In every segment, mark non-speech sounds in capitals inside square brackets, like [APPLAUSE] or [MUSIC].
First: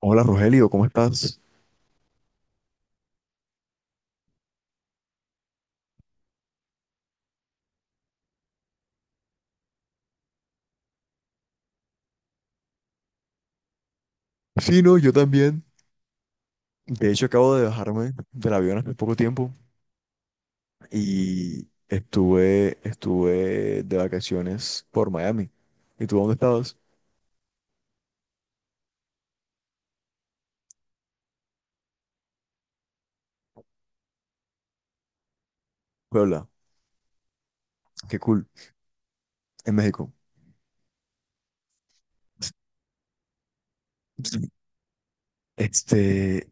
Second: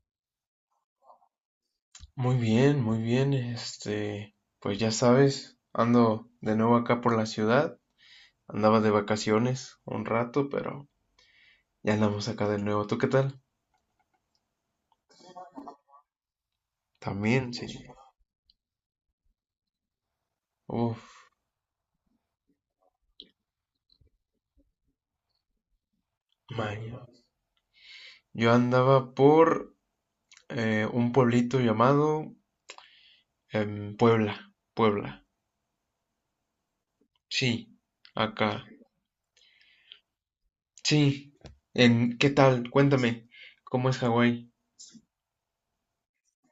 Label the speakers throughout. Speaker 1: Hola Rogelio, ¿cómo estás?
Speaker 2: Muy bien, muy bien. Pues ya sabes, ando de nuevo acá por la ciudad. Andaba de vacaciones un rato, pero ya andamos acá de nuevo. ¿Tú qué tal?
Speaker 1: Sí, no, yo también. De hecho,
Speaker 2: También,
Speaker 1: acabo de
Speaker 2: sí.
Speaker 1: bajarme del avión hace poco tiempo
Speaker 2: Uf,
Speaker 1: y estuve de vacaciones por Miami. ¿Y tú dónde estabas?
Speaker 2: man. Yo andaba por un pueblito llamado Puebla, Puebla.
Speaker 1: Puebla.
Speaker 2: Sí,
Speaker 1: Qué cool.
Speaker 2: acá.
Speaker 1: En México.
Speaker 2: Sí. ¿Qué tal? Cuéntame, ¿cómo es
Speaker 1: Sí.
Speaker 2: Hawái?
Speaker 1: Este,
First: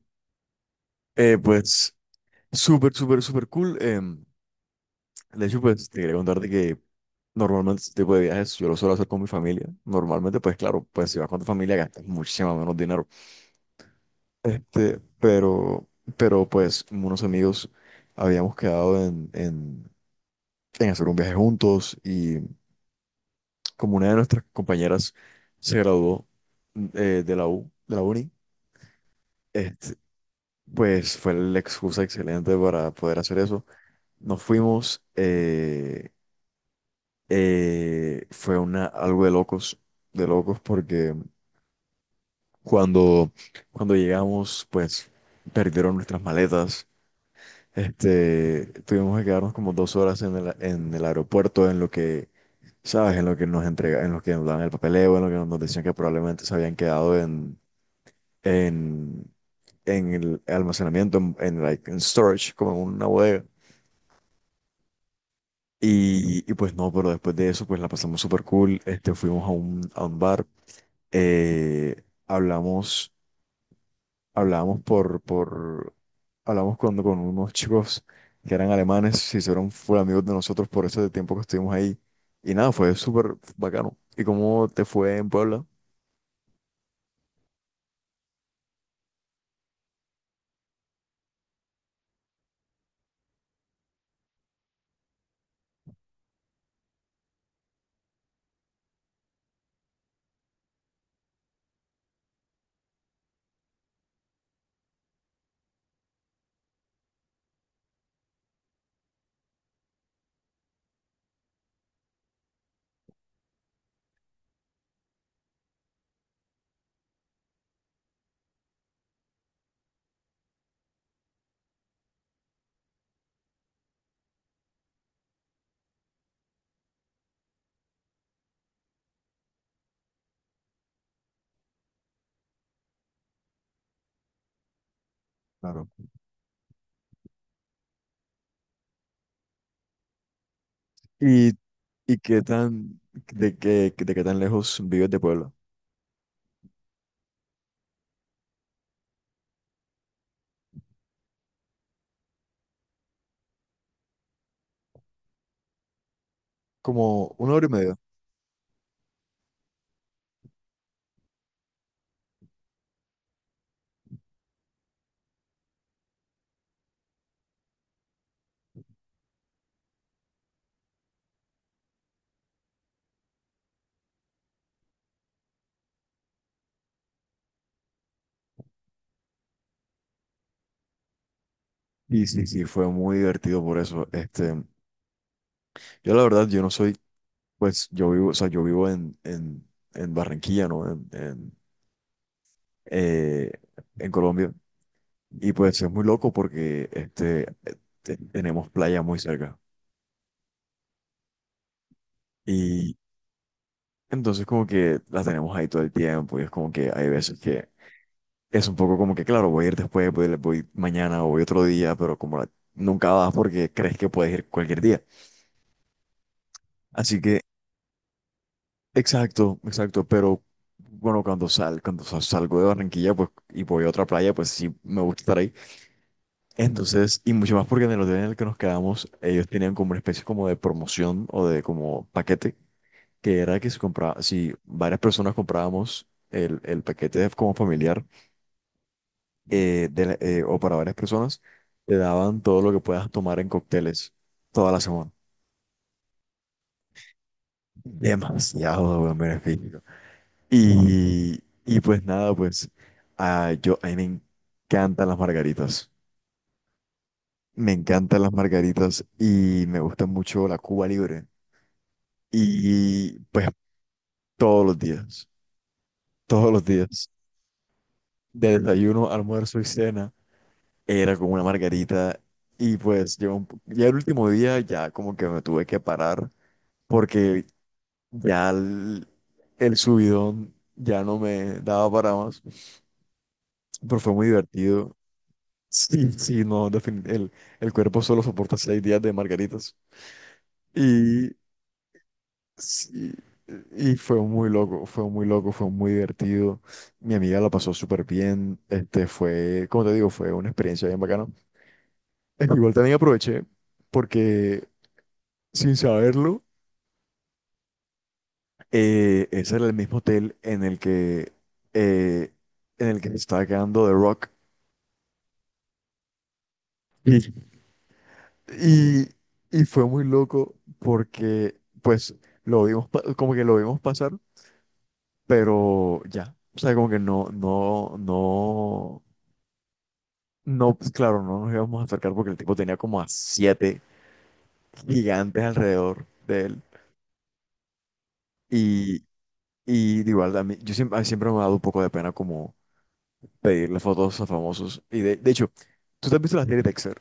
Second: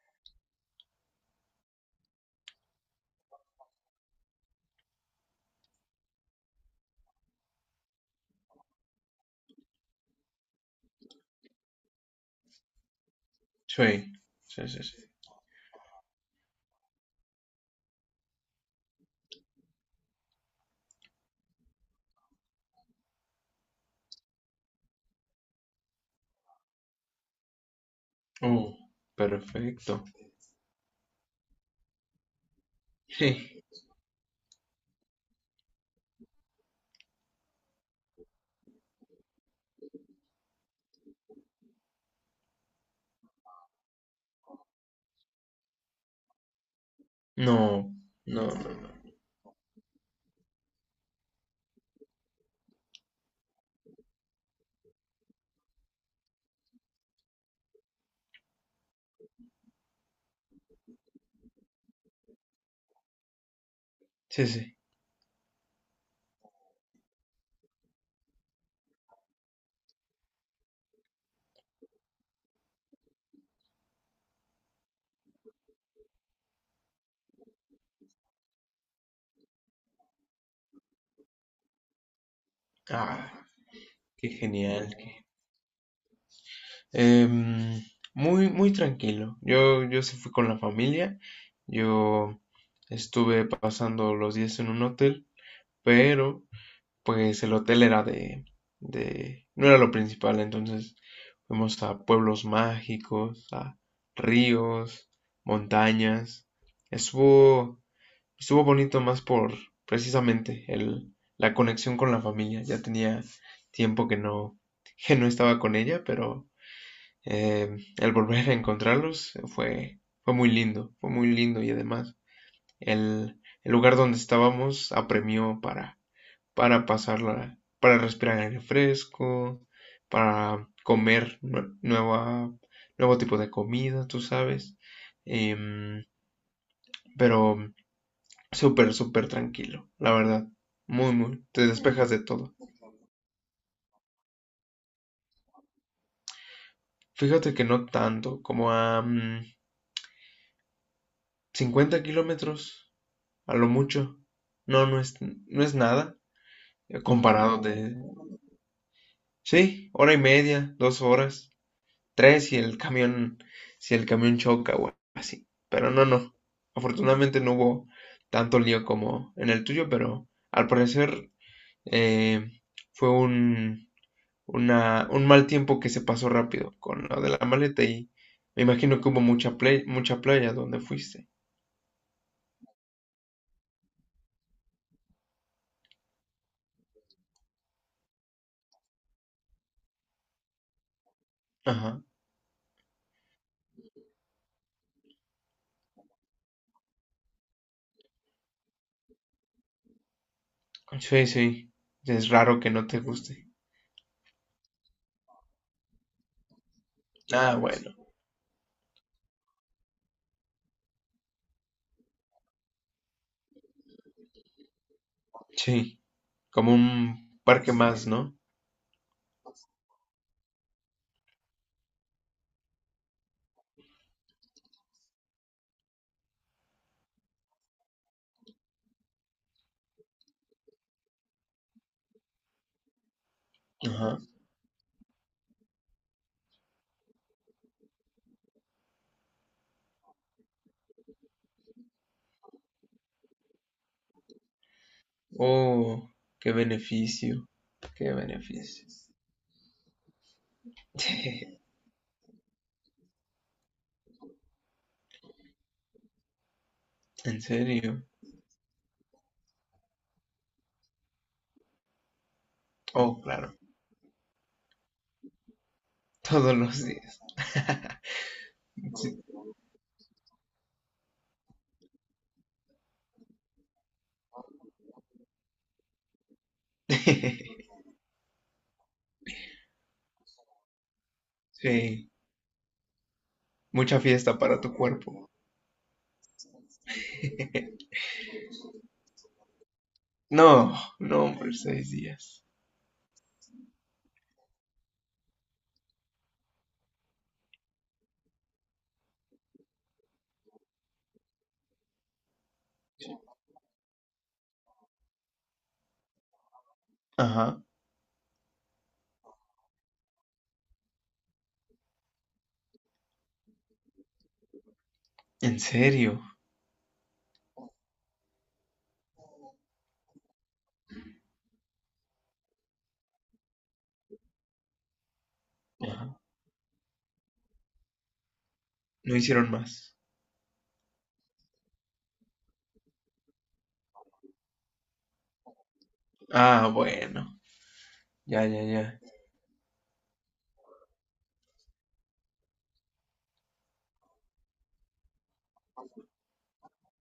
Speaker 1: pues, súper, súper, súper cool. De hecho, pues, te quería contarte que normalmente este tipo de viajes yo lo suelo hacer con mi familia. Normalmente, pues, claro, pues, si vas con tu familia gastas muchísimo menos dinero.
Speaker 2: Sí, sí, sí,
Speaker 1: Este,
Speaker 2: sí.
Speaker 1: pero, pero pues unos amigos habíamos quedado en hacer un viaje juntos y como una de nuestras compañeras se graduó, de la uni.
Speaker 2: Uh,
Speaker 1: este,
Speaker 2: perfecto.
Speaker 1: pues fue la excusa excelente para poder hacer
Speaker 2: Sí.
Speaker 1: eso. Nos fuimos, algo de locos, de locos, porque cuando, cuando llegamos pues perdieron nuestras maletas.
Speaker 2: No, no, no.
Speaker 1: Tuvimos que quedarnos como 2 horas en el aeropuerto, en lo que, ¿sabes? En lo que nos entrega, en lo que nos daban el papeleo, en lo que nos decían que probablemente se habían quedado en, en el almacenamiento, like, en storage, como en una bodega.
Speaker 2: Sí, sí.
Speaker 1: Y pues no, pero después de eso, pues la pasamos súper cool. Fuimos a un bar, hablamos. hablábamos por, por, Hablamos cuando con unos chicos que eran alemanes, se hicieron full amigos de nosotros por ese tiempo que estuvimos ahí. Y nada, fue súper
Speaker 2: Ah,
Speaker 1: bacano. ¿Y
Speaker 2: qué
Speaker 1: cómo te
Speaker 2: genial.
Speaker 1: fue en Puebla?
Speaker 2: Em, muy, muy tranquilo. Yo sí fui con la familia. Yo estuve pasando los días en un hotel, pero pues el hotel era no era lo principal. Entonces fuimos a pueblos mágicos, a ríos, montañas. Estuvo, Estuvo bonito más por, precisamente, la conexión con la familia. Ya tenía tiempo que no estaba con ella, pero el volver a encontrarlos fue, fue muy lindo y además el lugar donde estábamos apremió para pasarla, para respirar aire fresco, para comer nueva, nuevo tipo de comida, tú sabes.
Speaker 1: Claro.
Speaker 2: Em, pero súper, súper tranquilo, la verdad. Muy, muy.
Speaker 1: ¿Y,
Speaker 2: Te despejas
Speaker 1: y
Speaker 2: de
Speaker 1: qué
Speaker 2: todo.
Speaker 1: tan, de qué tan lejos vives de Puebla?
Speaker 2: Fíjate que no tanto, como a 50 kilómetros, a lo mucho. No, no es nada
Speaker 1: Como una
Speaker 2: comparado
Speaker 1: hora y
Speaker 2: de...
Speaker 1: media.
Speaker 2: Sí, hora y media, dos horas, tres si el camión, si el camión choca o así. Pero no, no. Afortunadamente no hubo tanto lío como en el tuyo, pero al parecer eh, fue un mal tiempo que se pasó rápido con lo de la maleta y me imagino que hubo mucha playa donde fuiste.
Speaker 1: Y sí, sí, fue muy divertido por eso. Yo la verdad, yo no soy, pues yo vivo, o sea, yo vivo en Barranquilla, ¿no?
Speaker 2: Ajá.
Speaker 1: Eh, en Colombia. Y pues es muy loco porque tenemos playa muy cerca.
Speaker 2: Sí, sí. Es raro que no
Speaker 1: Y
Speaker 2: te guste.
Speaker 1: entonces como que las tenemos ahí todo el tiempo y es como que hay veces
Speaker 2: Ah,
Speaker 1: que
Speaker 2: bueno.
Speaker 1: es un poco como que, claro, voy a ir después, voy mañana o voy otro día, pero nunca vas porque crees que puedes ir cualquier día.
Speaker 2: Sí, como
Speaker 1: Así
Speaker 2: un
Speaker 1: que,
Speaker 2: parque más, ¿no?
Speaker 1: exacto, exacto, pero bueno, cuando sal, cuando sa- salgo de Barranquilla pues, y voy a otra playa, pues sí me gusta estar ahí. Entonces, y mucho más porque en el hotel en el que nos quedamos, ellos tenían como una especie como de promoción o de como paquete, que era que
Speaker 2: Ajá.
Speaker 1: si varias personas comprábamos el paquete como familiar, o para varias personas, te daban todo lo que puedas tomar en cócteles toda la semana.
Speaker 2: Oh, qué beneficio. Qué beneficio.
Speaker 1: Demasiado buen beneficio. Y,
Speaker 2: [LAUGHS]
Speaker 1: y pues nada, pues a mí me encantan las margaritas.
Speaker 2: En
Speaker 1: Me
Speaker 2: serio.
Speaker 1: encantan las margaritas y me gusta mucho la Cuba Libre.
Speaker 2: Oh,
Speaker 1: Y pues
Speaker 2: claro.
Speaker 1: todos los días, todos
Speaker 2: Todos
Speaker 1: los
Speaker 2: los
Speaker 1: días,
Speaker 2: días. [LAUGHS]
Speaker 1: de desayuno,
Speaker 2: Sí.
Speaker 1: almuerzo y cena, era como una margarita. Y pues llegó ya el último día ya como que me tuve que parar porque
Speaker 2: [LAUGHS]
Speaker 1: ya el subidón ya no me daba
Speaker 2: Sí,
Speaker 1: para más, pero
Speaker 2: mucha
Speaker 1: fue muy
Speaker 2: fiesta para tu
Speaker 1: divertido.
Speaker 2: cuerpo.
Speaker 1: Sí, sí, no, el cuerpo solo soporta 6 días de margaritas.
Speaker 2: No, no,
Speaker 1: Y
Speaker 2: hombre, seis días.
Speaker 1: sí, y fue muy loco, fue muy loco, fue muy divertido. Mi amiga la pasó súper bien. Fue, como te digo, fue una experiencia bien bacana. Igual también aproveché porque, sin saberlo,
Speaker 2: Ajá.
Speaker 1: ese era el mismo hotel eh, en el que se estaba quedando The Rock.
Speaker 2: ¿En serio?
Speaker 1: Y, y, y fue muy loco porque, pues, como que lo vimos pasar, pero
Speaker 2: Ajá.
Speaker 1: ya. O sea, como que no, no, no.
Speaker 2: No hicieron más.
Speaker 1: No, pues claro, no nos íbamos a acercar porque el tipo tenía como a siete gigantes alrededor de él.
Speaker 2: Ah, bueno. Ya, ya, ya.
Speaker 1: Y, y de igual, a mí siempre me ha dado un poco de pena como pedirle fotos a famosos. Y, de hecho, ¿tú te has visto la serie Dexter?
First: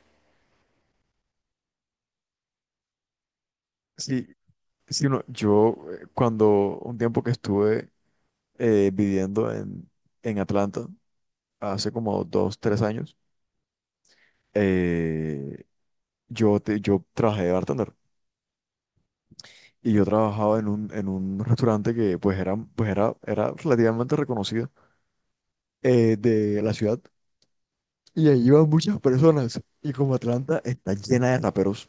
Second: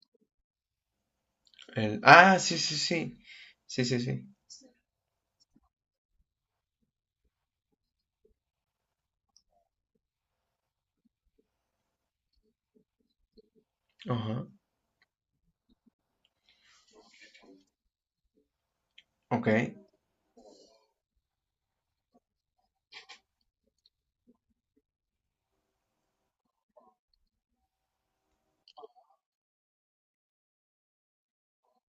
Speaker 2: El... Ah, sí, sí, sí. Sí, sí,
Speaker 1: Sí,
Speaker 2: sí.
Speaker 1: sí, no, yo, cuando un tiempo que estuve, viviendo en Atlanta, hace como 2, 3 años,
Speaker 2: Ajá.
Speaker 1: eh, yo trabajé de bartender.
Speaker 2: Ok.
Speaker 1: Y yo trabajaba en un [LAUGHS] restaurante que era relativamente reconocido, de la ciudad, y ahí iban muchas personas, y como Atlanta está llena de raperos,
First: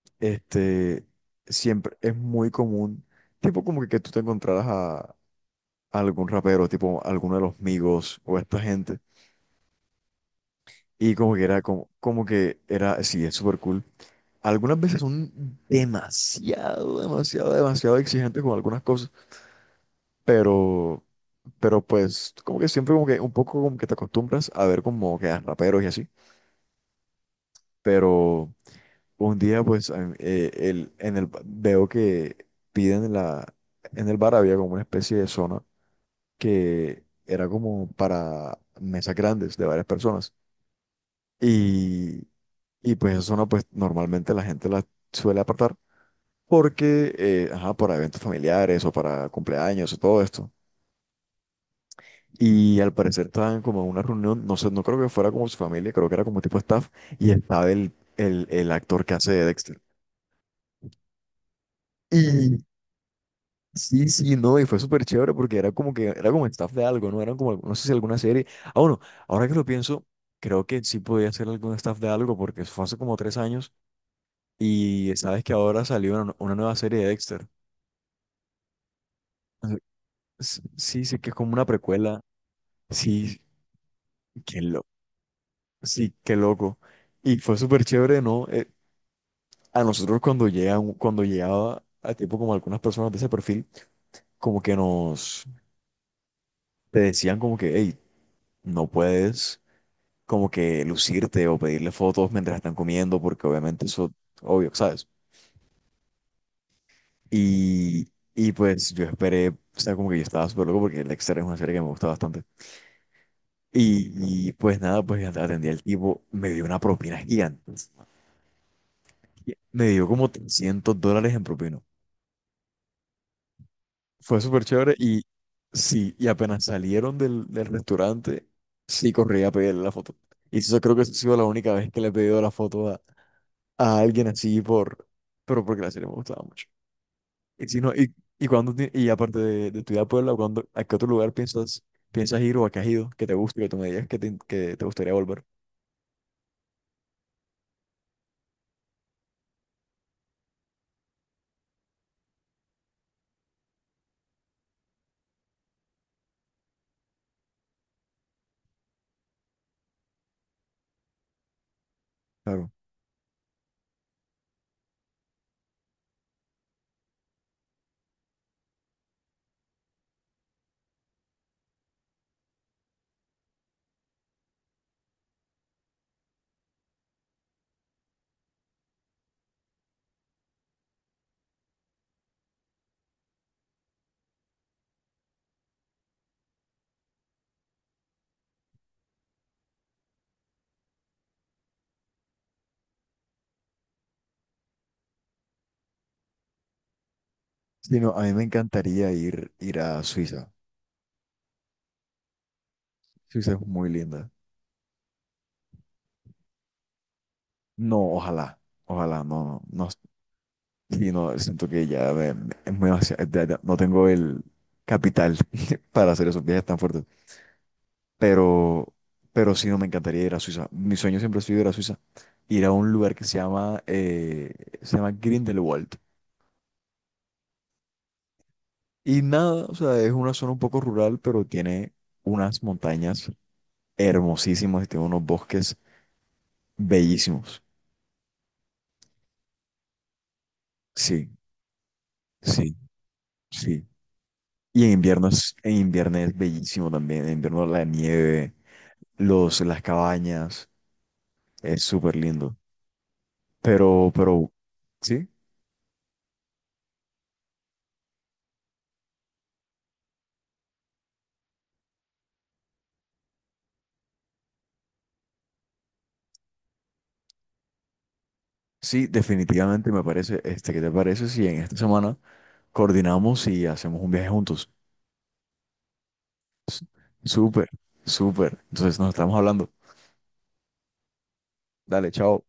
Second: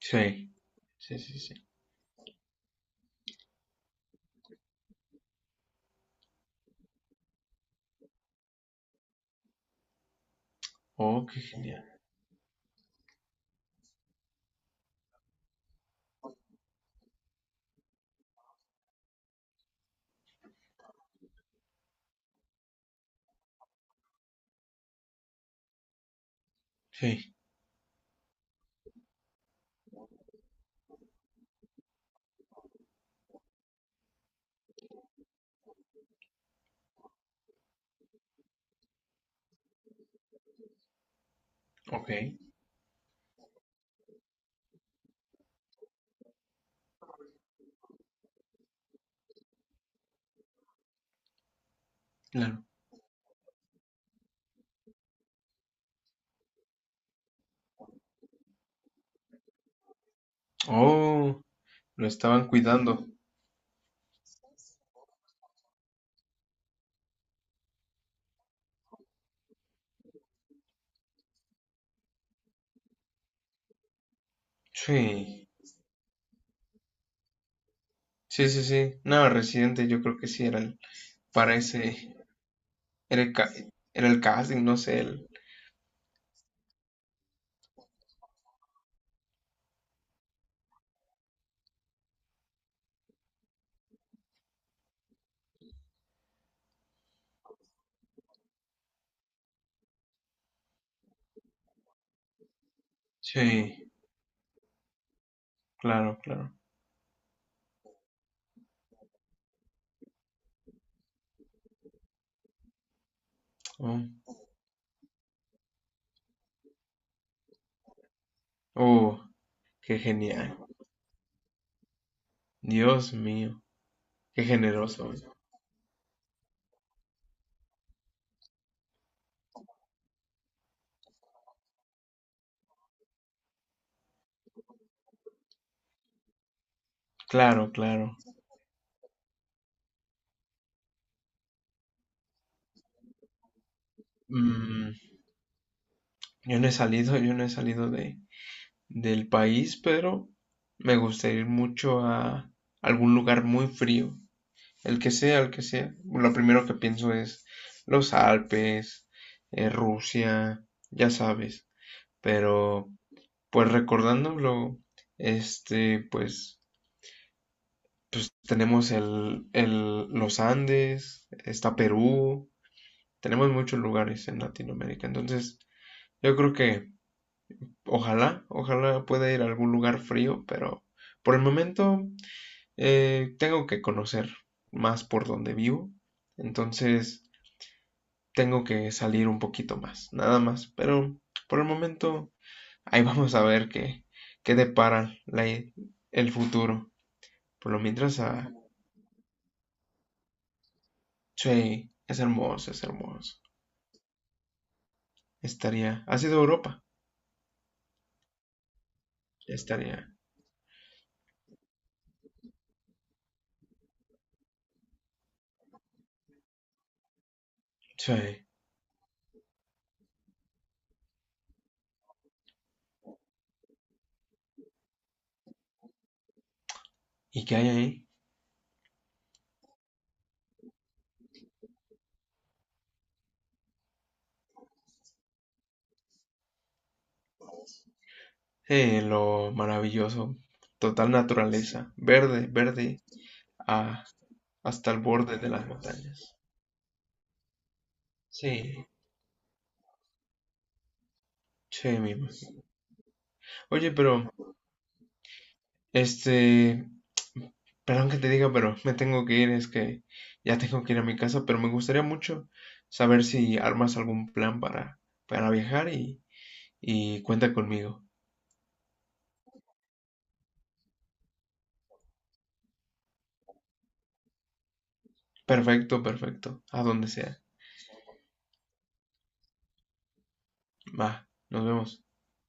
Speaker 2: Sí.
Speaker 1: este,
Speaker 2: Sí, sí, sí.
Speaker 1: siempre es muy común, tipo como que, tú te encontraras a algún rapero, tipo alguno de los Migos o esta gente, y
Speaker 2: Oh,
Speaker 1: como
Speaker 2: qué
Speaker 1: que era
Speaker 2: genial.
Speaker 1: como, como que era, sí, es súper cool. Algunas veces son demasiado, demasiado, demasiado exigentes con algunas cosas, pero… Pero pues como que siempre como que un poco como que te acostumbras a ver como que a raperos y así.
Speaker 2: Sí.
Speaker 1: Pero un día pues a- mí, el, en el, ba- veo que piden en la, en el bar había como una especie de zona que era como para mesas grandes de varias personas.
Speaker 2: Ok.
Speaker 1: Y, y pues esa zona pues normalmente la gente la suele apartar porque, ajá, para eventos familiares o para cumpleaños o todo esto.
Speaker 2: Claro.
Speaker 1: Y al parecer estaban como en una reunión, no sé, no creo que fuera como su familia, creo que era como tipo staff, y estaba el actor que hace de Dexter.
Speaker 2: Oh, lo estaban
Speaker 1: Y
Speaker 2: cuidando.
Speaker 1: sí, sí, no, y fue súper chévere porque era era como staff de algo, ¿no? Eran como, no sé si alguna serie. Ah, bueno, ahora que lo pienso, creo que sí podía ser algún staff de algo, porque eso fue hace como 3 años y sabes
Speaker 2: Sí.
Speaker 1: que ahora salió una nueva serie de Dexter.
Speaker 2: Sí, sí, sí. No, Residente yo creo que sí era el...
Speaker 1: Sí, sí, que es como
Speaker 2: Para
Speaker 1: una
Speaker 2: ese...
Speaker 1: precuela.
Speaker 2: Era
Speaker 1: Sí,
Speaker 2: era el
Speaker 1: qué
Speaker 2: casting, no
Speaker 1: loco.
Speaker 2: sé. El...
Speaker 1: Sí, qué loco. Y fue súper chévere, ¿no? A nosotros cuando llegaba a tipo como algunas personas de ese perfil, como que nos te decían como que, hey, no puedes como que lucirte o pedirle fotos mientras están comiendo, porque obviamente
Speaker 2: Sí.
Speaker 1: eso, obvio, ¿sabes?
Speaker 2: Claro, claro.
Speaker 1: Y, y pues yo esperé, o sea, como que yo estaba súper loco porque Dexter es una serie que me gusta bastante.
Speaker 2: Oh.
Speaker 1: Y pues nada, pues atendí al tipo, me dio una propina gigante.
Speaker 2: oh,
Speaker 1: Me
Speaker 2: qué
Speaker 1: dio como
Speaker 2: genial.
Speaker 1: $300 en propina.
Speaker 2: Dios mío.
Speaker 1: Fue
Speaker 2: Qué
Speaker 1: súper chévere
Speaker 2: generoso.
Speaker 1: y sí, y apenas salieron del restaurante, sí corrí a pedirle la foto. Y eso creo que ha sido la única vez que le he pedido la foto a alguien así por, pero porque la serie me gustaba mucho. Y
Speaker 2: Claro,
Speaker 1: si no,
Speaker 2: claro.
Speaker 1: y aparte de tu vida a Puebla, ¿a qué otro lugar piensas, ir, o a qué has ido que te guste, que tú me digas que te
Speaker 2: Mm,
Speaker 1: gustaría volver?
Speaker 2: yo no he salido de, del país, pero me gustaría ir mucho a algún lugar muy frío, el que sea, el que sea. Lo primero que pienso es los Alpes, Rusia, ya sabes.
Speaker 1: Claro.
Speaker 2: Pero, pues recordándolo, este, pues, pues tenemos los Andes, está Perú, tenemos muchos lugares en Latinoamérica. Entonces, yo creo que ojalá, ojalá pueda ir a algún lugar frío, pero por el momento tengo que conocer más por donde vivo, entonces tengo que salir un poquito más, nada más, pero por el momento ahí [LAUGHS] vamos a ver qué, qué depara el futuro. Por lo
Speaker 1: Sí, no,
Speaker 2: mientras,
Speaker 1: a mí me
Speaker 2: ah,
Speaker 1: encantaría ir a Suiza.
Speaker 2: sí, es hermoso, es hermoso.
Speaker 1: Suiza es muy linda.
Speaker 2: Estaría, ha sido Europa,
Speaker 1: No, ojalá, ojalá, no, no, no.
Speaker 2: estaría,
Speaker 1: Sí, no, siento que ya ya no tengo el capital [LAUGHS] para hacer esos viajes tan fuertes.
Speaker 2: sí.
Speaker 1: Pero, pero sí, no, me encantaría ir a Suiza. Mi sueño siempre ha sido ir a Suiza. Ir a un lugar que se llama Grindelwald.
Speaker 2: ¿Y qué hay ahí?
Speaker 1: Y nada, o sea, es una zona un poco rural, pero tiene unas montañas hermosísimas y tiene unos bosques bellísimos.
Speaker 2: Lo maravilloso, total
Speaker 1: Sí,
Speaker 2: naturaleza, verde,
Speaker 1: sí,
Speaker 2: verde,
Speaker 1: sí.
Speaker 2: ah,
Speaker 1: Y
Speaker 2: hasta
Speaker 1: en
Speaker 2: el
Speaker 1: invierno
Speaker 2: borde de
Speaker 1: es,
Speaker 2: las
Speaker 1: en invierno es
Speaker 2: montañas.
Speaker 1: bellísimo también. En invierno la nieve,
Speaker 2: Sí,
Speaker 1: los, las cabañas. Es
Speaker 2: che, mi
Speaker 1: súper lindo.
Speaker 2: Oye,
Speaker 1: Pero,
Speaker 2: pero,
Speaker 1: pero, sí,
Speaker 2: este, perdón que te diga, pero me tengo que ir, es que ya tengo que ir a mi casa, pero me gustaría mucho saber si armas algún plan para viajar y cuenta conmigo.
Speaker 1: sí, definitivamente me parece, ¿qué te parece si en esta semana coordinamos y hacemos un viaje juntos?
Speaker 2: Perfecto, perfecto, a
Speaker 1: S-
Speaker 2: donde sea.
Speaker 1: Súper, súper. Entonces nos estamos hablando.
Speaker 2: Va, nos vemos.
Speaker 1: Dale, chao.